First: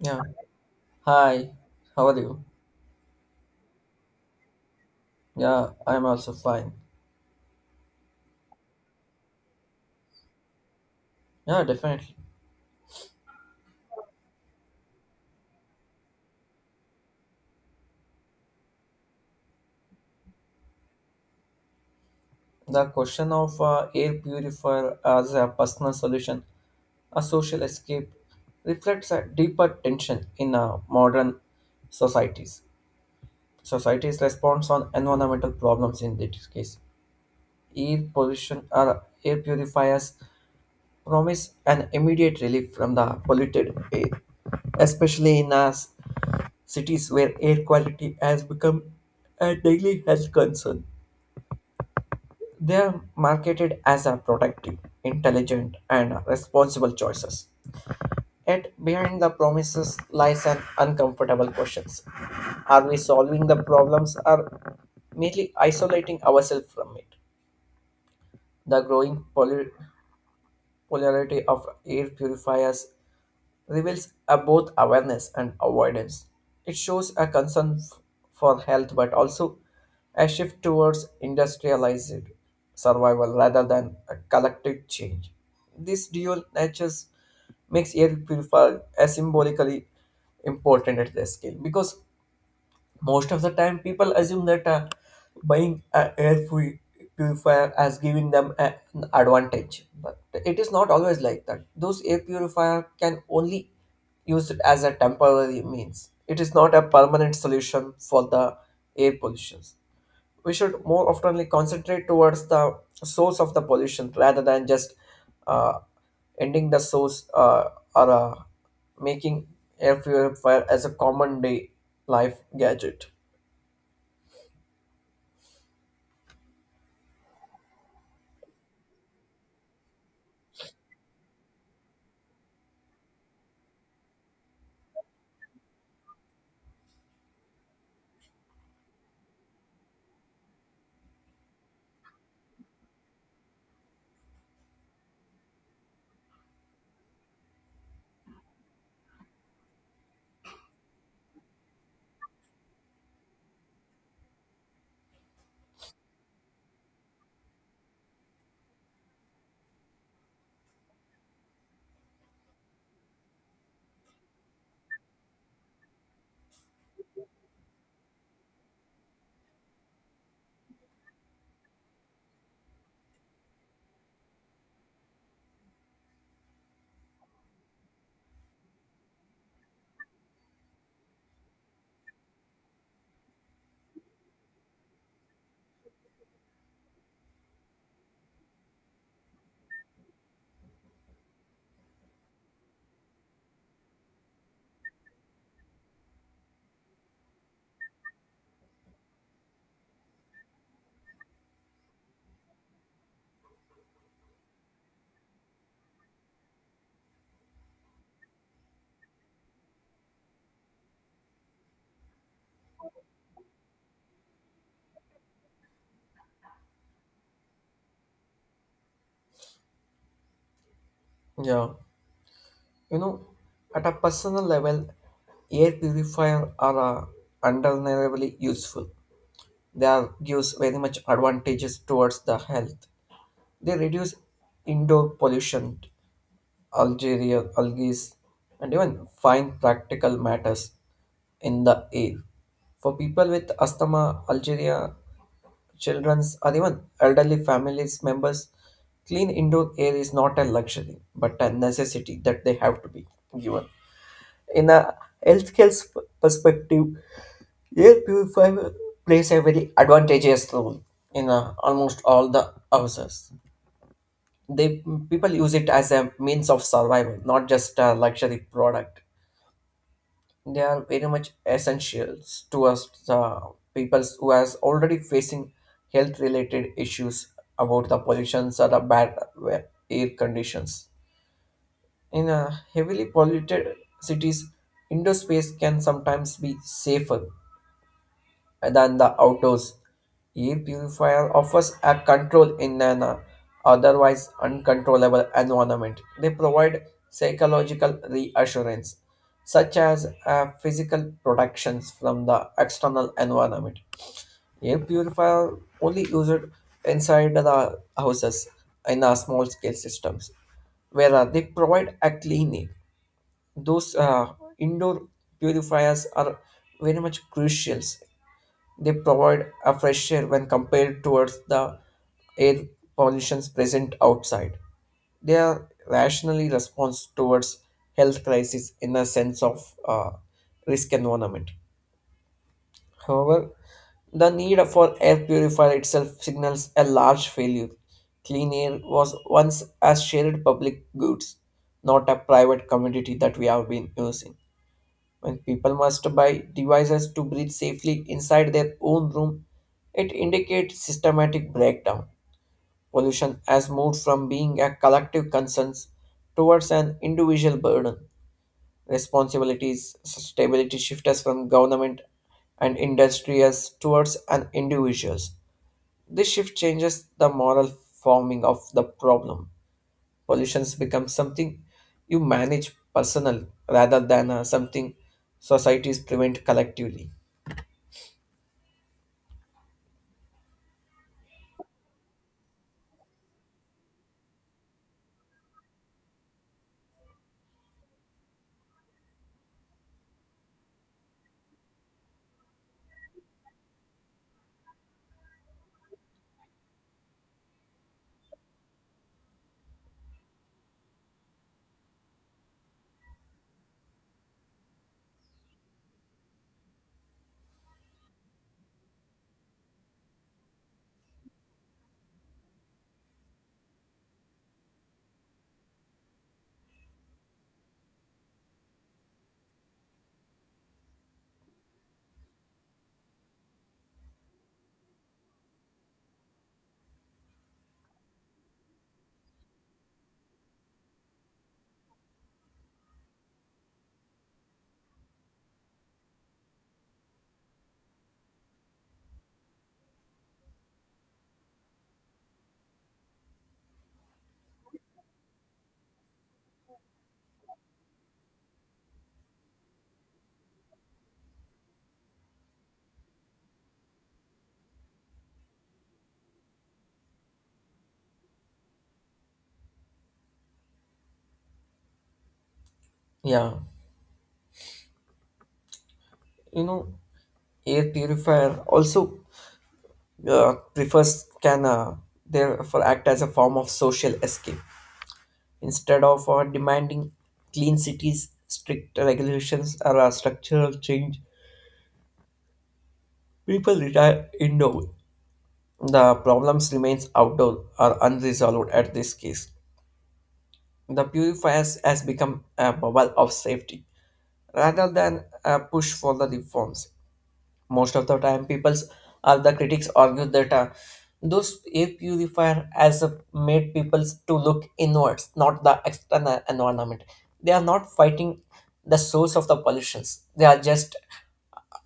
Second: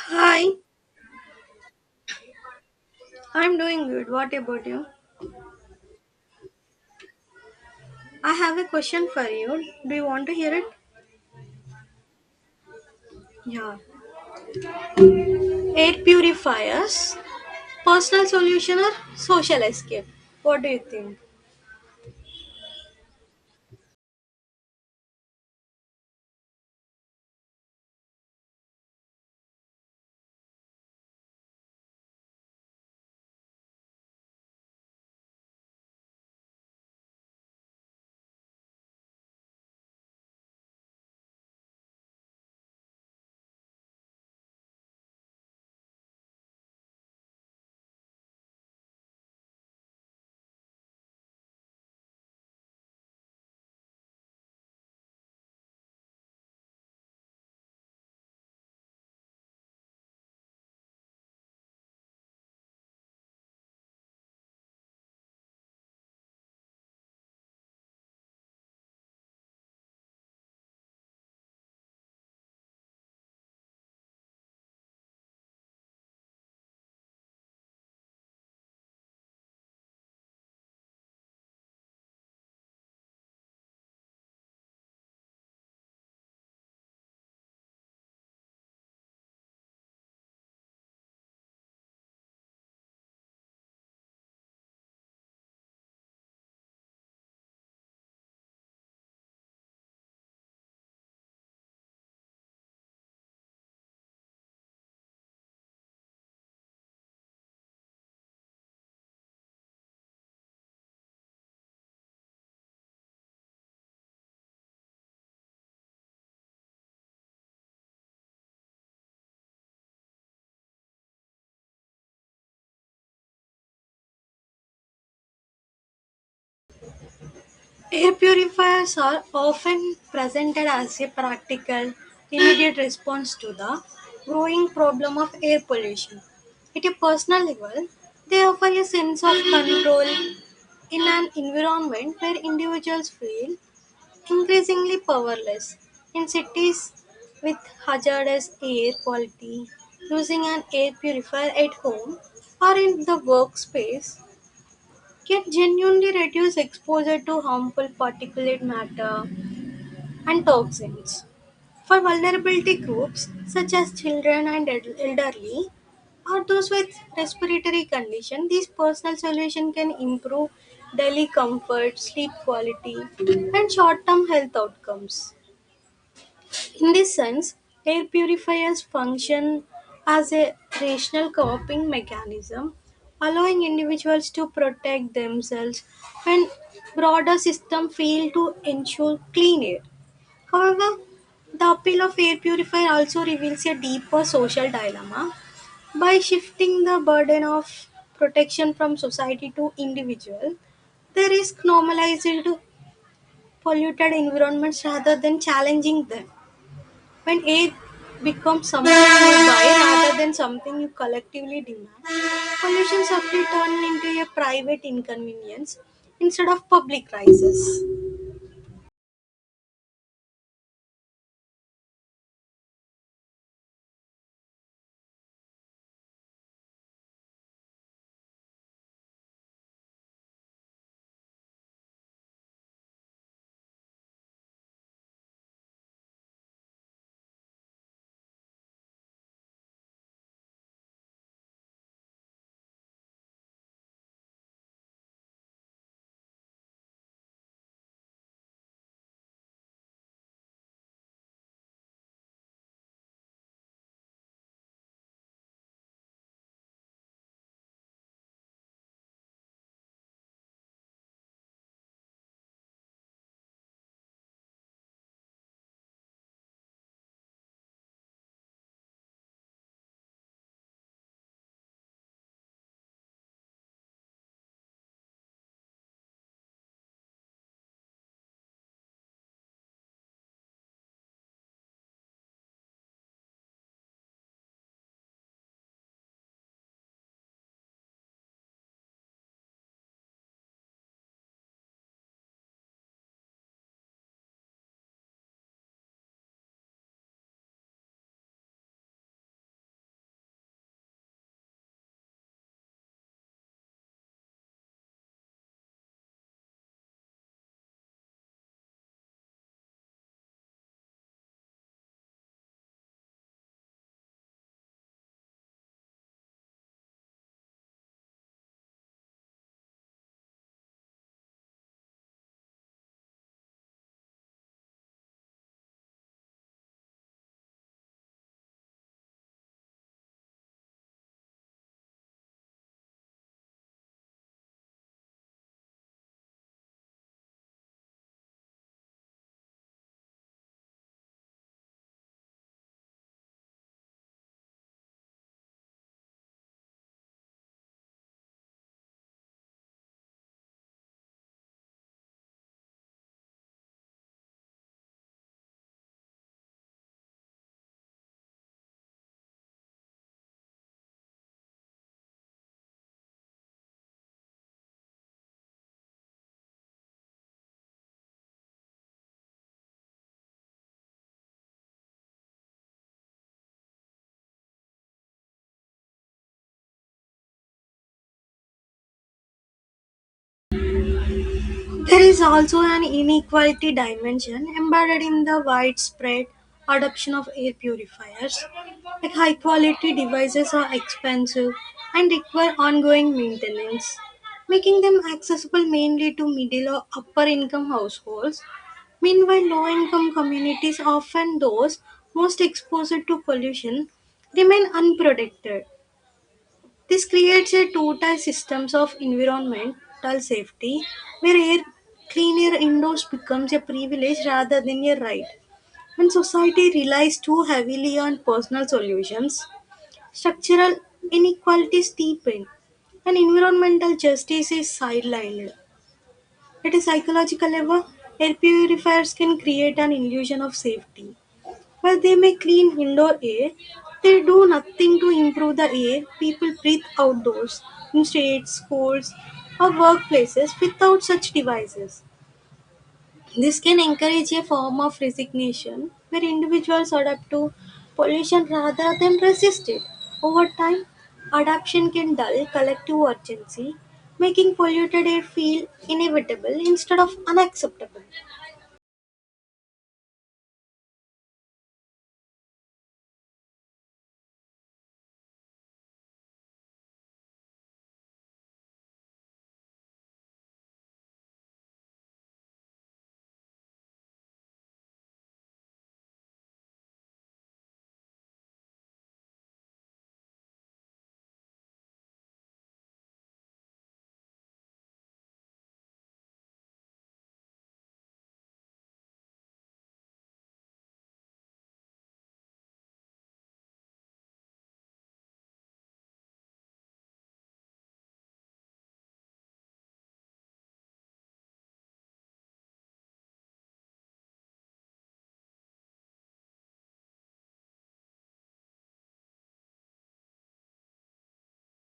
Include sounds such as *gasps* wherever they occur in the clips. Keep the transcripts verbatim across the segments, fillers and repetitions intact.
Yeah. Hi. How are you? I'm doing good. What about you? Yeah, I'm also fine. I have a question for you. Do you want to hear it? Yeah, definitely. Yeah. Air purifiers, personal solution or social escape? What do you think? The question of uh, air purifier as a personal solution, a social escape, reflects a deeper tension in uh, modern societies. Society's response on environmental problems in this case. Air pollution or air purifiers promise an immediate relief from the polluted air, especially in us cities where air quality has become a daily health concern. They are marketed as a productive, intelligent, and responsible choices. Yet behind the promises lies an uncomfortable questions. Are we solving the problems or merely isolating ourselves from it? The growing poly- popularity of air purifiers reveals a both awareness and avoidance. It shows a concern f- for health but also a shift towards industrialized survival rather than a collective change. This dual nature makes air purifier a symbolically important at the scale because most of the time people assume that uh, buying an air puri- purifier as giving them a- an advantage but it is not always like that those air purifier can only use it as a temporary means it is not a permanent solution for the air pollution we should more oftenly concentrate towards the source of the pollution rather than just uh, ending the source uh, or uh, making air purifier as a common day life gadget. Air purifiers are often presented as a practical, immediate *gasps* response to the growing problem of air pollution. At a personal level, they offer a sense of control in an environment where individuals feel increasingly powerless. In cities with hazardous air quality, using an air purifier at home or in the workspace can genuinely reduce exposure to harmful particulate matter and toxins. For vulnerability groups such as children and el- elderly, or those with respiratory condition, these personal solutions can improve daily comfort, sleep quality, and short-term health outcomes. In this sense, air purifiers function as a rational coping mechanism, allowing individuals to protect themselves when broader systems fail to ensure clean air. However, the appeal of air purifier also reveals a deeper social dilemma by shifting the burden of protection from society to individual. The risk normalized polluted environments rather than challenging them. When aid becomes something you buy rather than something you collectively demand, pollution suddenly turns into a private inconvenience instead of public crisis. Yeah, you know, at a personal level, air purifier are uh, undeniably useful. They are gives very much advantages towards the health. They reduce indoor pollution, algae, algae, and even fine practical matters in the air. For people with asthma, Algeria, children's, or even elderly families members, clean indoor air is not a luxury but a necessity that they have to be given. In a healthcare sp- perspective, air purifier plays a very advantageous role in uh, almost all the houses. They people use it as a means of survival, not just a luxury product. They are very much essentials to us uh, people who are already facing health-related issues about the pollutions or the bad uh, air conditions. In uh, heavily polluted cities, indoor space can sometimes be safer than the outdoors. Air purifier offers a control in an uh, otherwise uncontrollable environment. They provide psychological reassurance, such as uh, physical protections from the external environment. Air purifier only used inside the houses in a small scale systems, where uh, they provide a clean air. Those uh, indoor purifiers are very much crucial. They provide a fresh air when compared towards the air pollutions present outside. They are rationally response towards health crisis in a sense of uh, risk environment. However, the need for air purifier itself signals a large failure. Clean air was once a shared public goods, not a private commodity that we have been using. When people must buy devices to breathe safely inside their own room, it indicates systematic breakdown. Pollution has moved from being a collective concern towards an individual burden. Responsibilities, stability shift us from government and industries towards an individuals. This shift changes the moral forming of the problem. Pollutions become something you manage personal rather than uh, something societies prevent collectively. There is also an inequality dimension embedded in the widespread adoption of air purifiers. Like, high quality devices are expensive and require ongoing maintenance, making them accessible mainly to middle or upper income households. Meanwhile, low income communities, often those most exposed to pollution, remain unprotected. This creates a two-tier systems of environmental safety where air, clean air indoors becomes a privilege rather than a right. When society relies too heavily on personal solutions, structural inequalities deepen and environmental justice is sidelined. At a psychological level, air purifiers can create an illusion of safety. While they may clean indoor air, they do nothing to improve the air people breathe outdoors, in streets, schools, or workplaces without such devices. This can encourage a form of resignation where individuals adapt to pollution rather than resist it. Over time, adaptation can dull collective urgency, making polluted air feel inevitable instead of unacceptable. Yeah, you know, air purifier also uh, prefers can uh, therefore act as a form of social escape instead of uh, demanding clean cities, strict regulations, or uh, structural change. People retire indoor. The problems remains outdoor or unresolved at this case. The purifiers has become a bubble of safety rather than a push for the reforms. Most of the time, people or the critics argue that uh, those air purifier has uh, made people to look inwards, not the external environment. They are not fighting the source of the pollutions. They are just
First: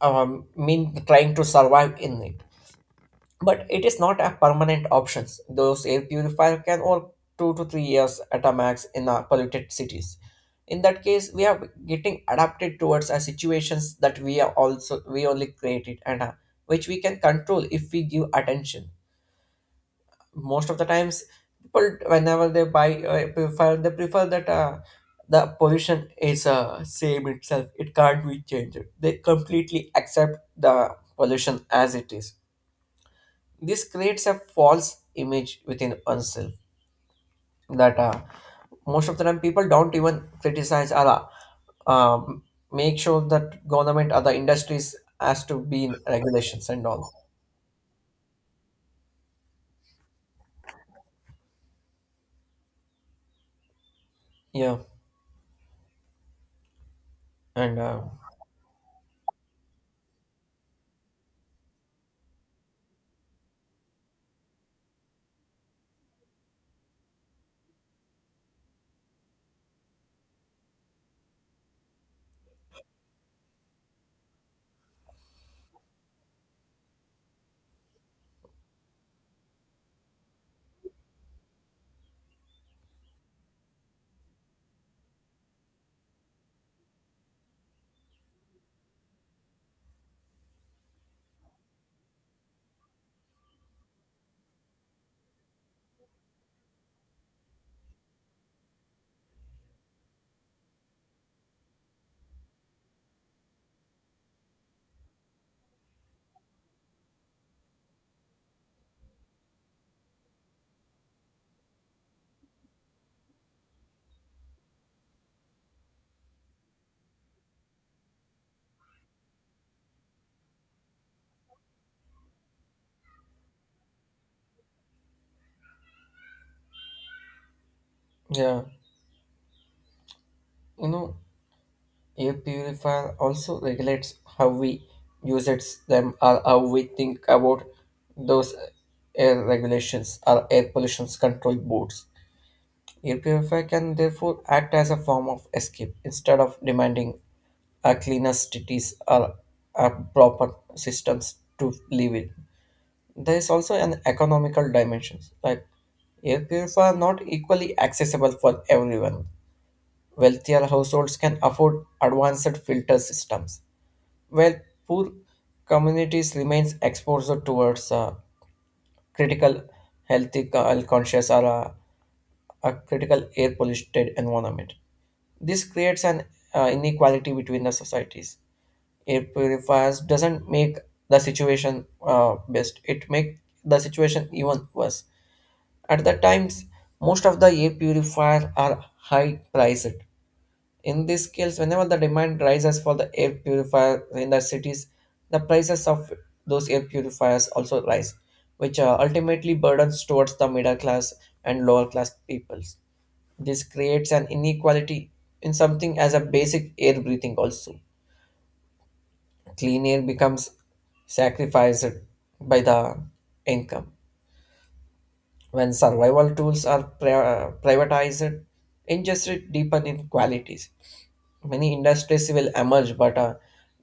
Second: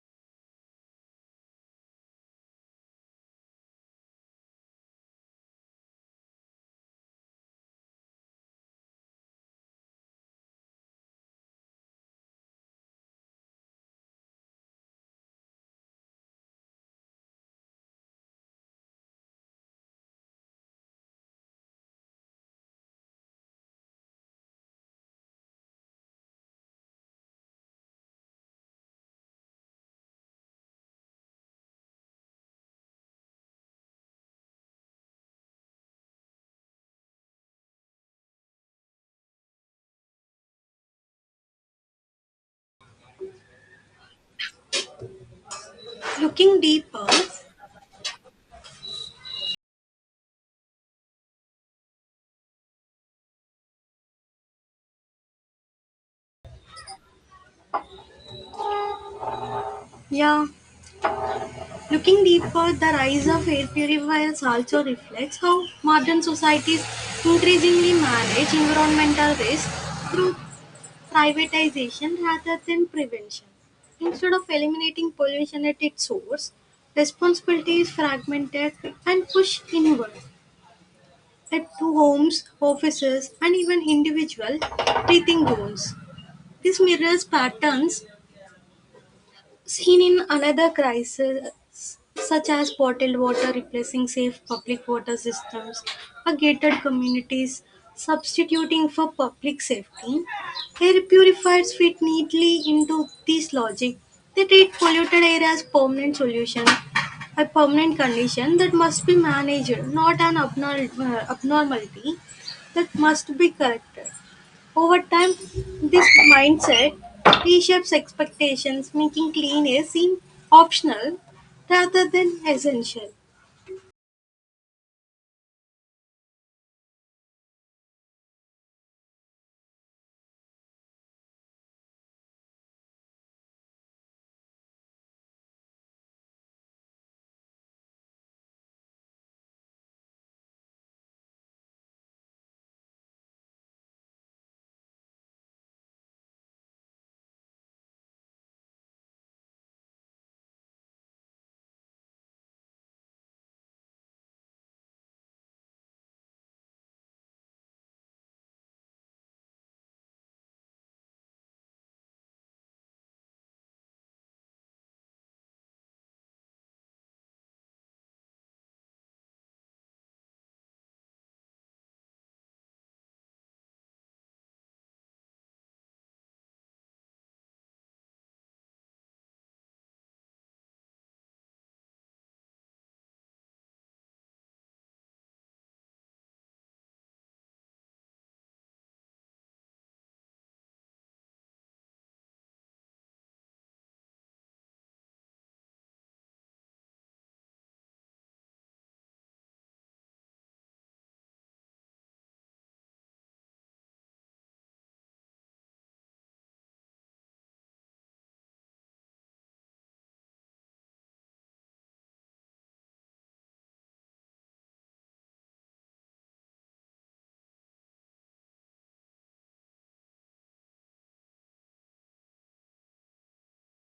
um, mean trying to survive in it but it is not a permanent option. Those air purifier can work two to three years at a max in our polluted cities. In that case, we are getting adapted towards our situations that we are also we only created and uh, which we can control if we give attention. Most of the times, people whenever they buy uh, purifier, they prefer that uh, the pollution is uh, same itself. It can't be changed. They completely accept the pollution as it is. This creates a false image within oneself that uh, most of the time people don't even criticize or uh, um, make sure that government or the industries has to be in Looking regulations and deeper, all. Yeah, and uh, yeah, Looking deeper, the rise of air purifiers also reflects how modern societies increasingly manage environmental waste through privatization rather than prevention. Instead of eliminating pollution at its source, responsibility is fragmented and pushed inward at to homes, offices, and even individual breathing goals. This mirrors patterns seen in another crisis such as bottled water replacing safe public water systems or gated communities substituting for public safety. Air purifiers fit neatly into this logic. They treat polluted air as permanent solution, a permanent condition that must be managed, not an abnormal, abnormality that must be corrected. Over time, this mindset reshapes expectations, making clean air seem optional rather than essential. yeah, you know, air purifier also regulates how we use it them or how we think about those uh, air regulations or air pollution control boards. Air can therefore act as a form of escape instead of demanding a cleaner cities or a proper systems to live in. There is also an economical dimension, like air purifier not equally accessible for everyone. Wealthier households can afford advanced filter systems, while poor communities remains exposed towards uh, critical healthy co- conscious or uh, a critical air polluted environment. This creates an uh, inequality between the societies. Air purifiers doesn't make the situation uh, best; it make the situation even worse. At the times, most of the air purifier are high priced. In these scales, whenever the demand rises for the air purifier in the cities, the prices of those air purifiers also rise, which uh, ultimately burdens towards the middle class and lower class peoples. This creates an inequality in something as a basic air breathing also. Clean air becomes sacrificed by the income. When survival tools are pri- uh, privatized, injustice deepen inequalities. Many industries will emerge, but uh,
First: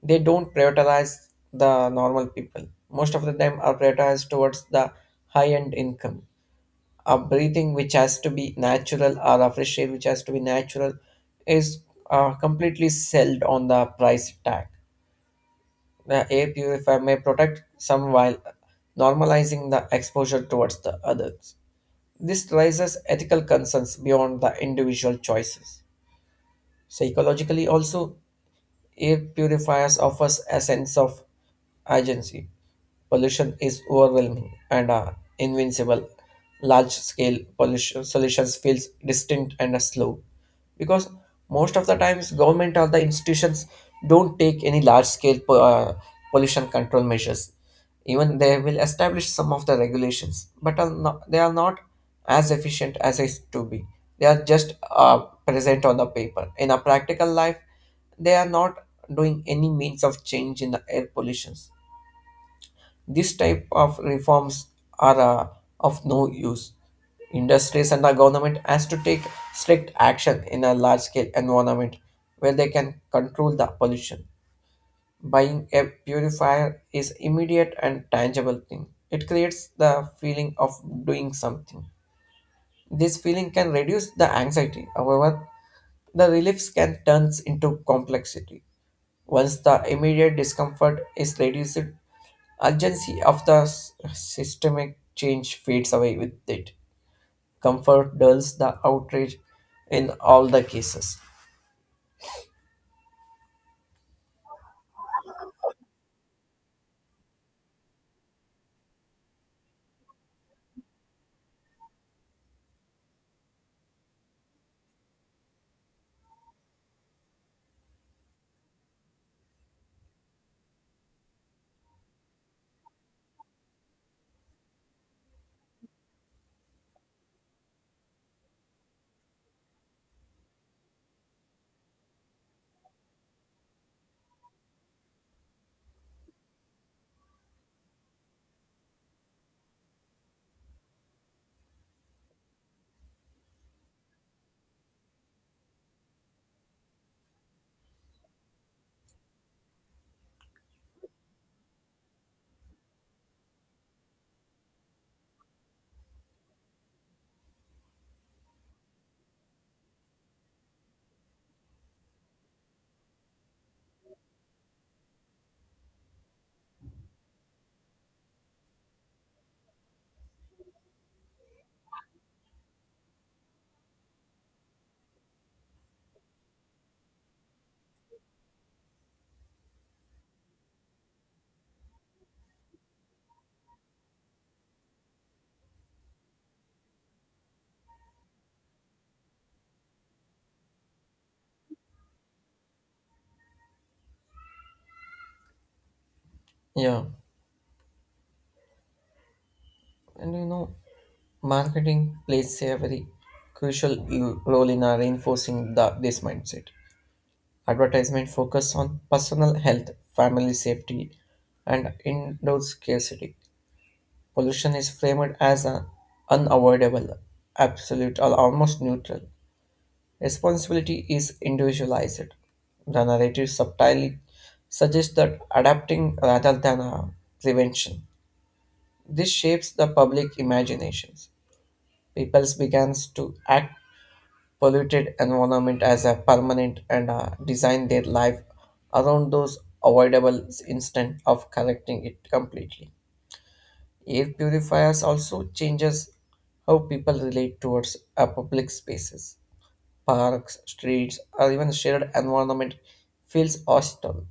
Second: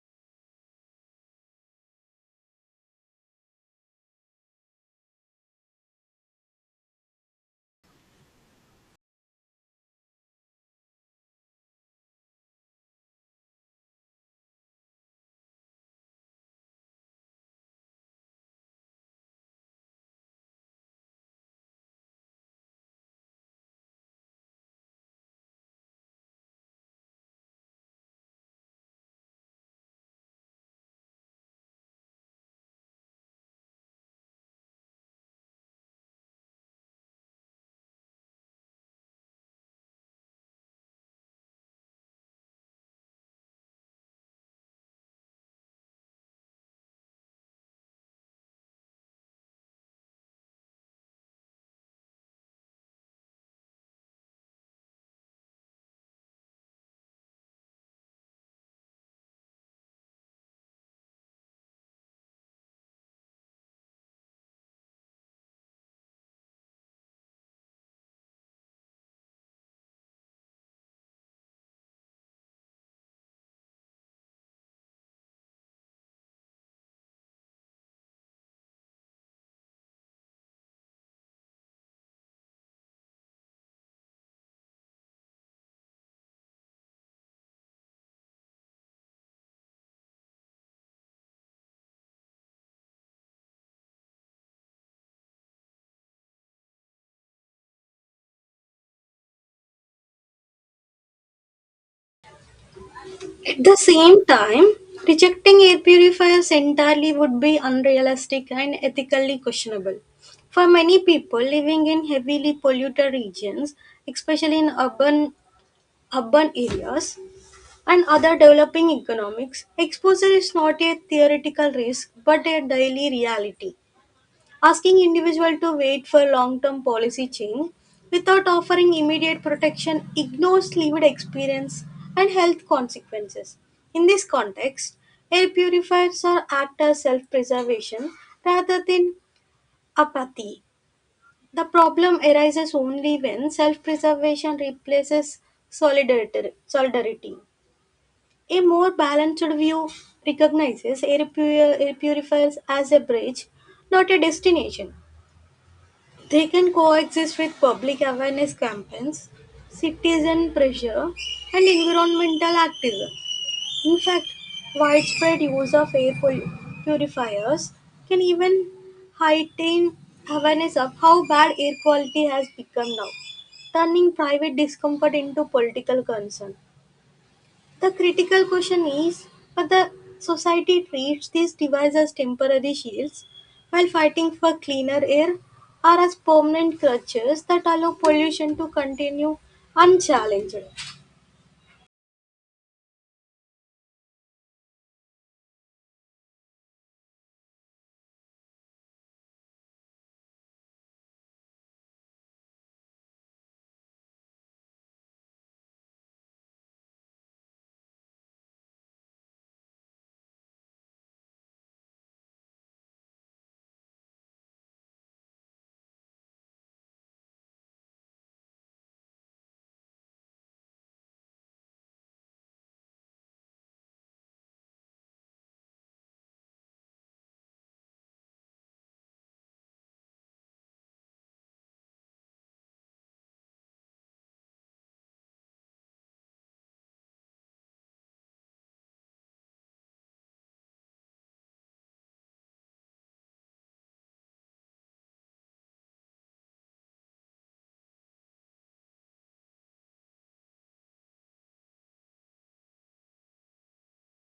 they don't prioritize the normal people. Most of the time are prioritized towards the high-end income. A breathing which has to be natural or a fresh air which has to be natural is uh, completely sold on the price tag. The air purifier may protect some while normalizing the exposure towards the others. This raises ethical concerns beyond the individual choices. Psychologically, also, air purifiers offers a sense of agency. Pollution is overwhelming and uh, invincible. Large scale pollution solutions feels distant and uh, slow because most of the times government or the institutions don't take any large scale po- uh, pollution control measures. Even they will establish some of the regulations, but are not, they are not as efficient as it to be. They are just uh, present on the paper. In a practical life, they are not doing any means of change in the air pollution. This type of reforms are uh, of no use. Industries and the government has to take strict action in a large scale environment where they can control the pollution. Buying a purifier is immediate and tangible thing. It creates the feeling of doing something. This feeling can reduce the anxiety. However, the reliefs can turn into complexity. Once the immediate discomfort is reduced, urgency of the s- systemic change fades away with it. Comfort dulls the outrage in all the cases. At the same time, rejecting air purifiers entirely would be unrealistic and ethically questionable. For many people living in heavily polluted regions, especially in urban urban areas and other developing economics, exposure is not a theoretical risk but a daily reality. Asking individual to wait for long-term policy change without offering immediate protection ignores lived experience and health consequences. In this context, air purifiers are act as self-preservation rather than apathy. The problem arises only when self-preservation replaces solidarity. solidarity. A more balanced view recognizes air, pu- air purifiers as a bridge, not a destination. They can coexist with public awareness campaigns, citizen pressure, and environmental activism. In fact, widespread use of air pol- purifiers can even heighten awareness of how bad air quality has become now, turning private discomfort into political concern. The critical question is whether society treats these devices as temporary shields while fighting for cleaner air or as permanent crutches that allow pollution to continue unchallenged. Yeah, and you know, marketing plays a very crucial l- role in uh, reinforcing the, this mindset. Advertisement focus on personal health, family safety, and indoor scarcity. Pollution is framed as an unavoidable, absolute, or almost neutral. Responsibility is individualized. The narrative subtly suggests that adapting rather than uh, prevention. This shapes the public imaginations. People begins to act polluted environment as a permanent and uh, design their life around those avoidable instant of correcting it completely. Air purifiers also changes how people relate towards uh, public spaces. Parks, streets, or even shared environment feels hostile.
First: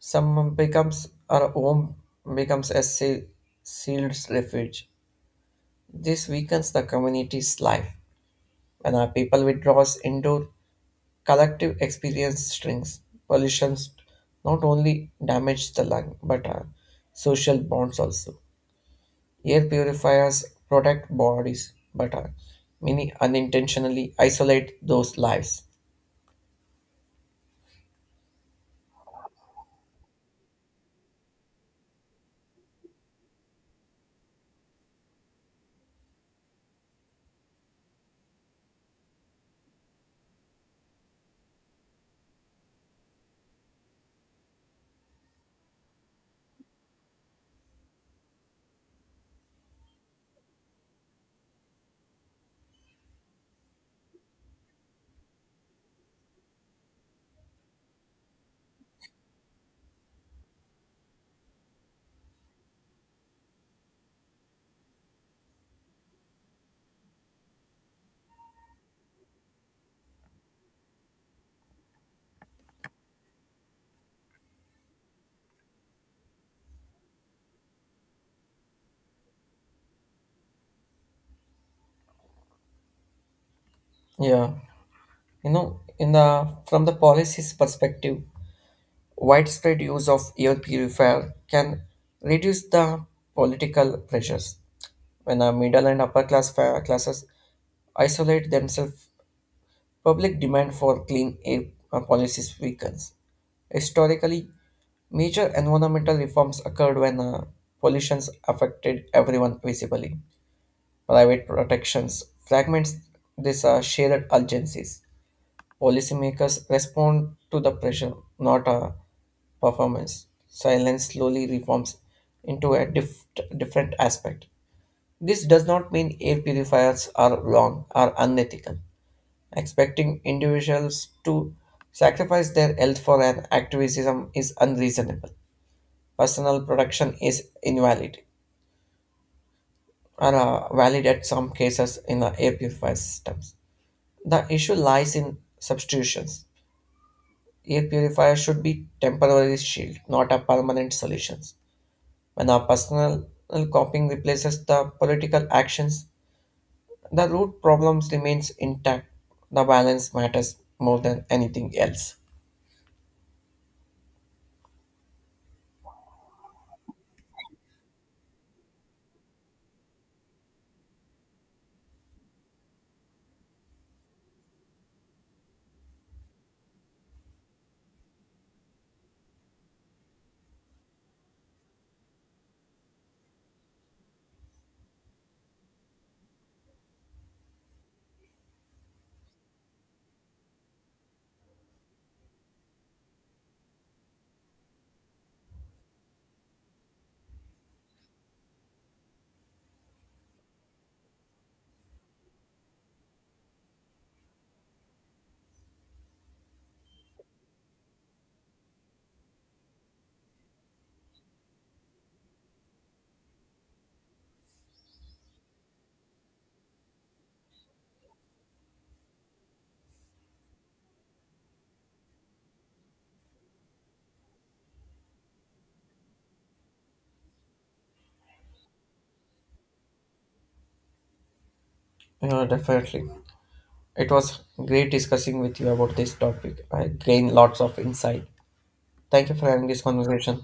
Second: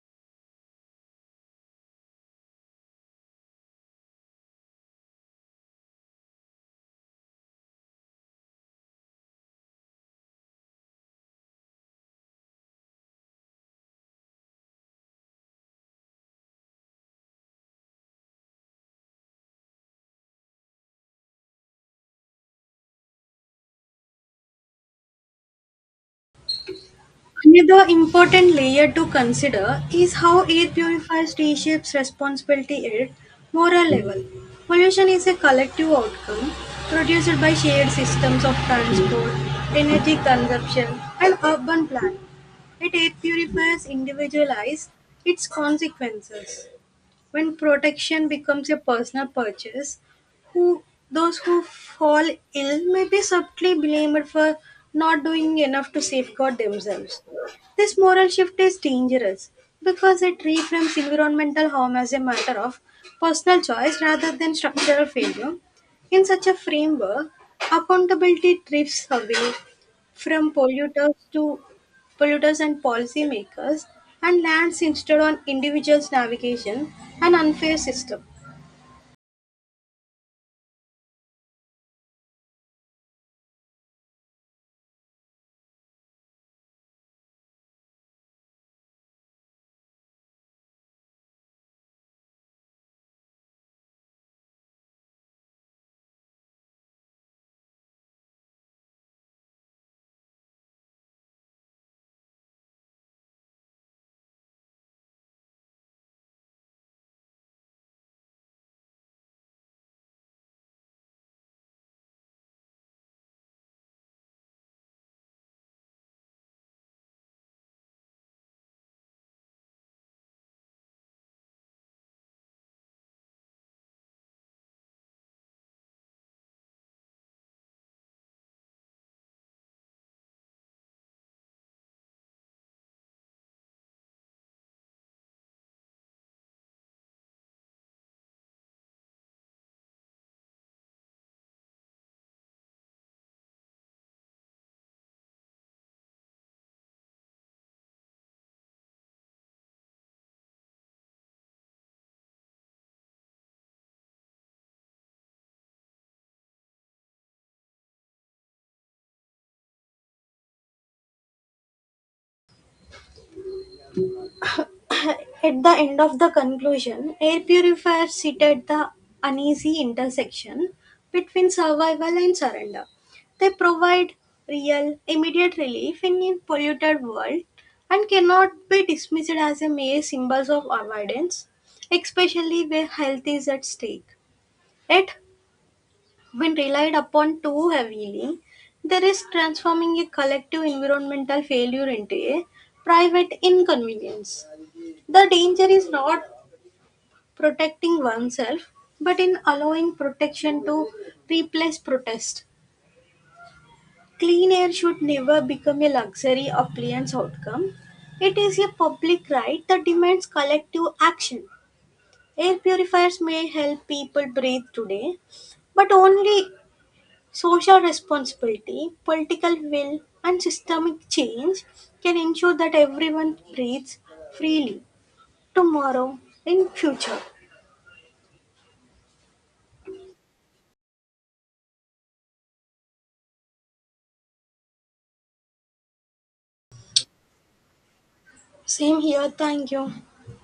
Some becomes our home becomes a se- sealed refuge. This weakens the community's life. When our people withdraws indoor, collective experience shrinks. Pollution not only damage the lung but our social bonds also. Air purifiers protect bodies, but uh, many unintentionally isolate those lives. Another important layer to consider is how air purifiers reshapes responsibility at moral level. Pollution is a collective outcome produced by shared systems of transport, energy consumption, and urban planning. Yet air purifiers individualize its consequences. When protection becomes a personal purchase, who those who fall ill may be subtly blamed for not doing enough to safeguard themselves. This moral shift is dangerous because it reframes environmental harm as a matter of personal choice rather than structural failure. In such a framework, accountability drifts away from polluters to polluters and policymakers and lands instead on individuals navigation an unfair system. Yeah, you know, in the from the policy's perspective, widespread use of air purifier can reduce the political pressures when the middle and upper class fa- classes isolate themselves. Public demand for clean air uh, policies weakens. Historically, major environmental reforms occurred when uh, pollutions affected everyone visibly. Private protections fragments these uh, shared urgencies. Policymakers respond to the pressure, not uh, performance. Silence slowly reforms into a dif- different aspect. This does not mean air purifiers are wrong or unethical. Expecting individuals to sacrifice their health for an activism is unreasonable. Personal production is invalid or uh, valid at some cases in the air purifier systems. The issue lies in substitutions. Air purifier should be temporary shield, not a permanent solution. When our personal coping replaces the political actions, the root problems remains intact. The balance matters more than anything else. At the end of the conclusion, air purifiers sit at the uneasy intersection between survival and surrender. They provide real immediate relief in a polluted world and cannot be dismissed as a mere symbols of avoidance, especially where health is at stake. Yet when relied upon too heavily, there is transforming a collective environmental failure into a private inconvenience. The danger is not protecting oneself, but in allowing protection to replace protest. Clean air should never become a luxury appliance outcome. It is a public right that demands collective action. Air purifiers may help people breathe today, but only social responsibility, political will, and systemic change can ensure that everyone breathes freely tomorrow in future. Yeah, definitely. It was great discussing with you about this topic. I gained lots of insight. Same Thank here. you for having Thank this you. conversation.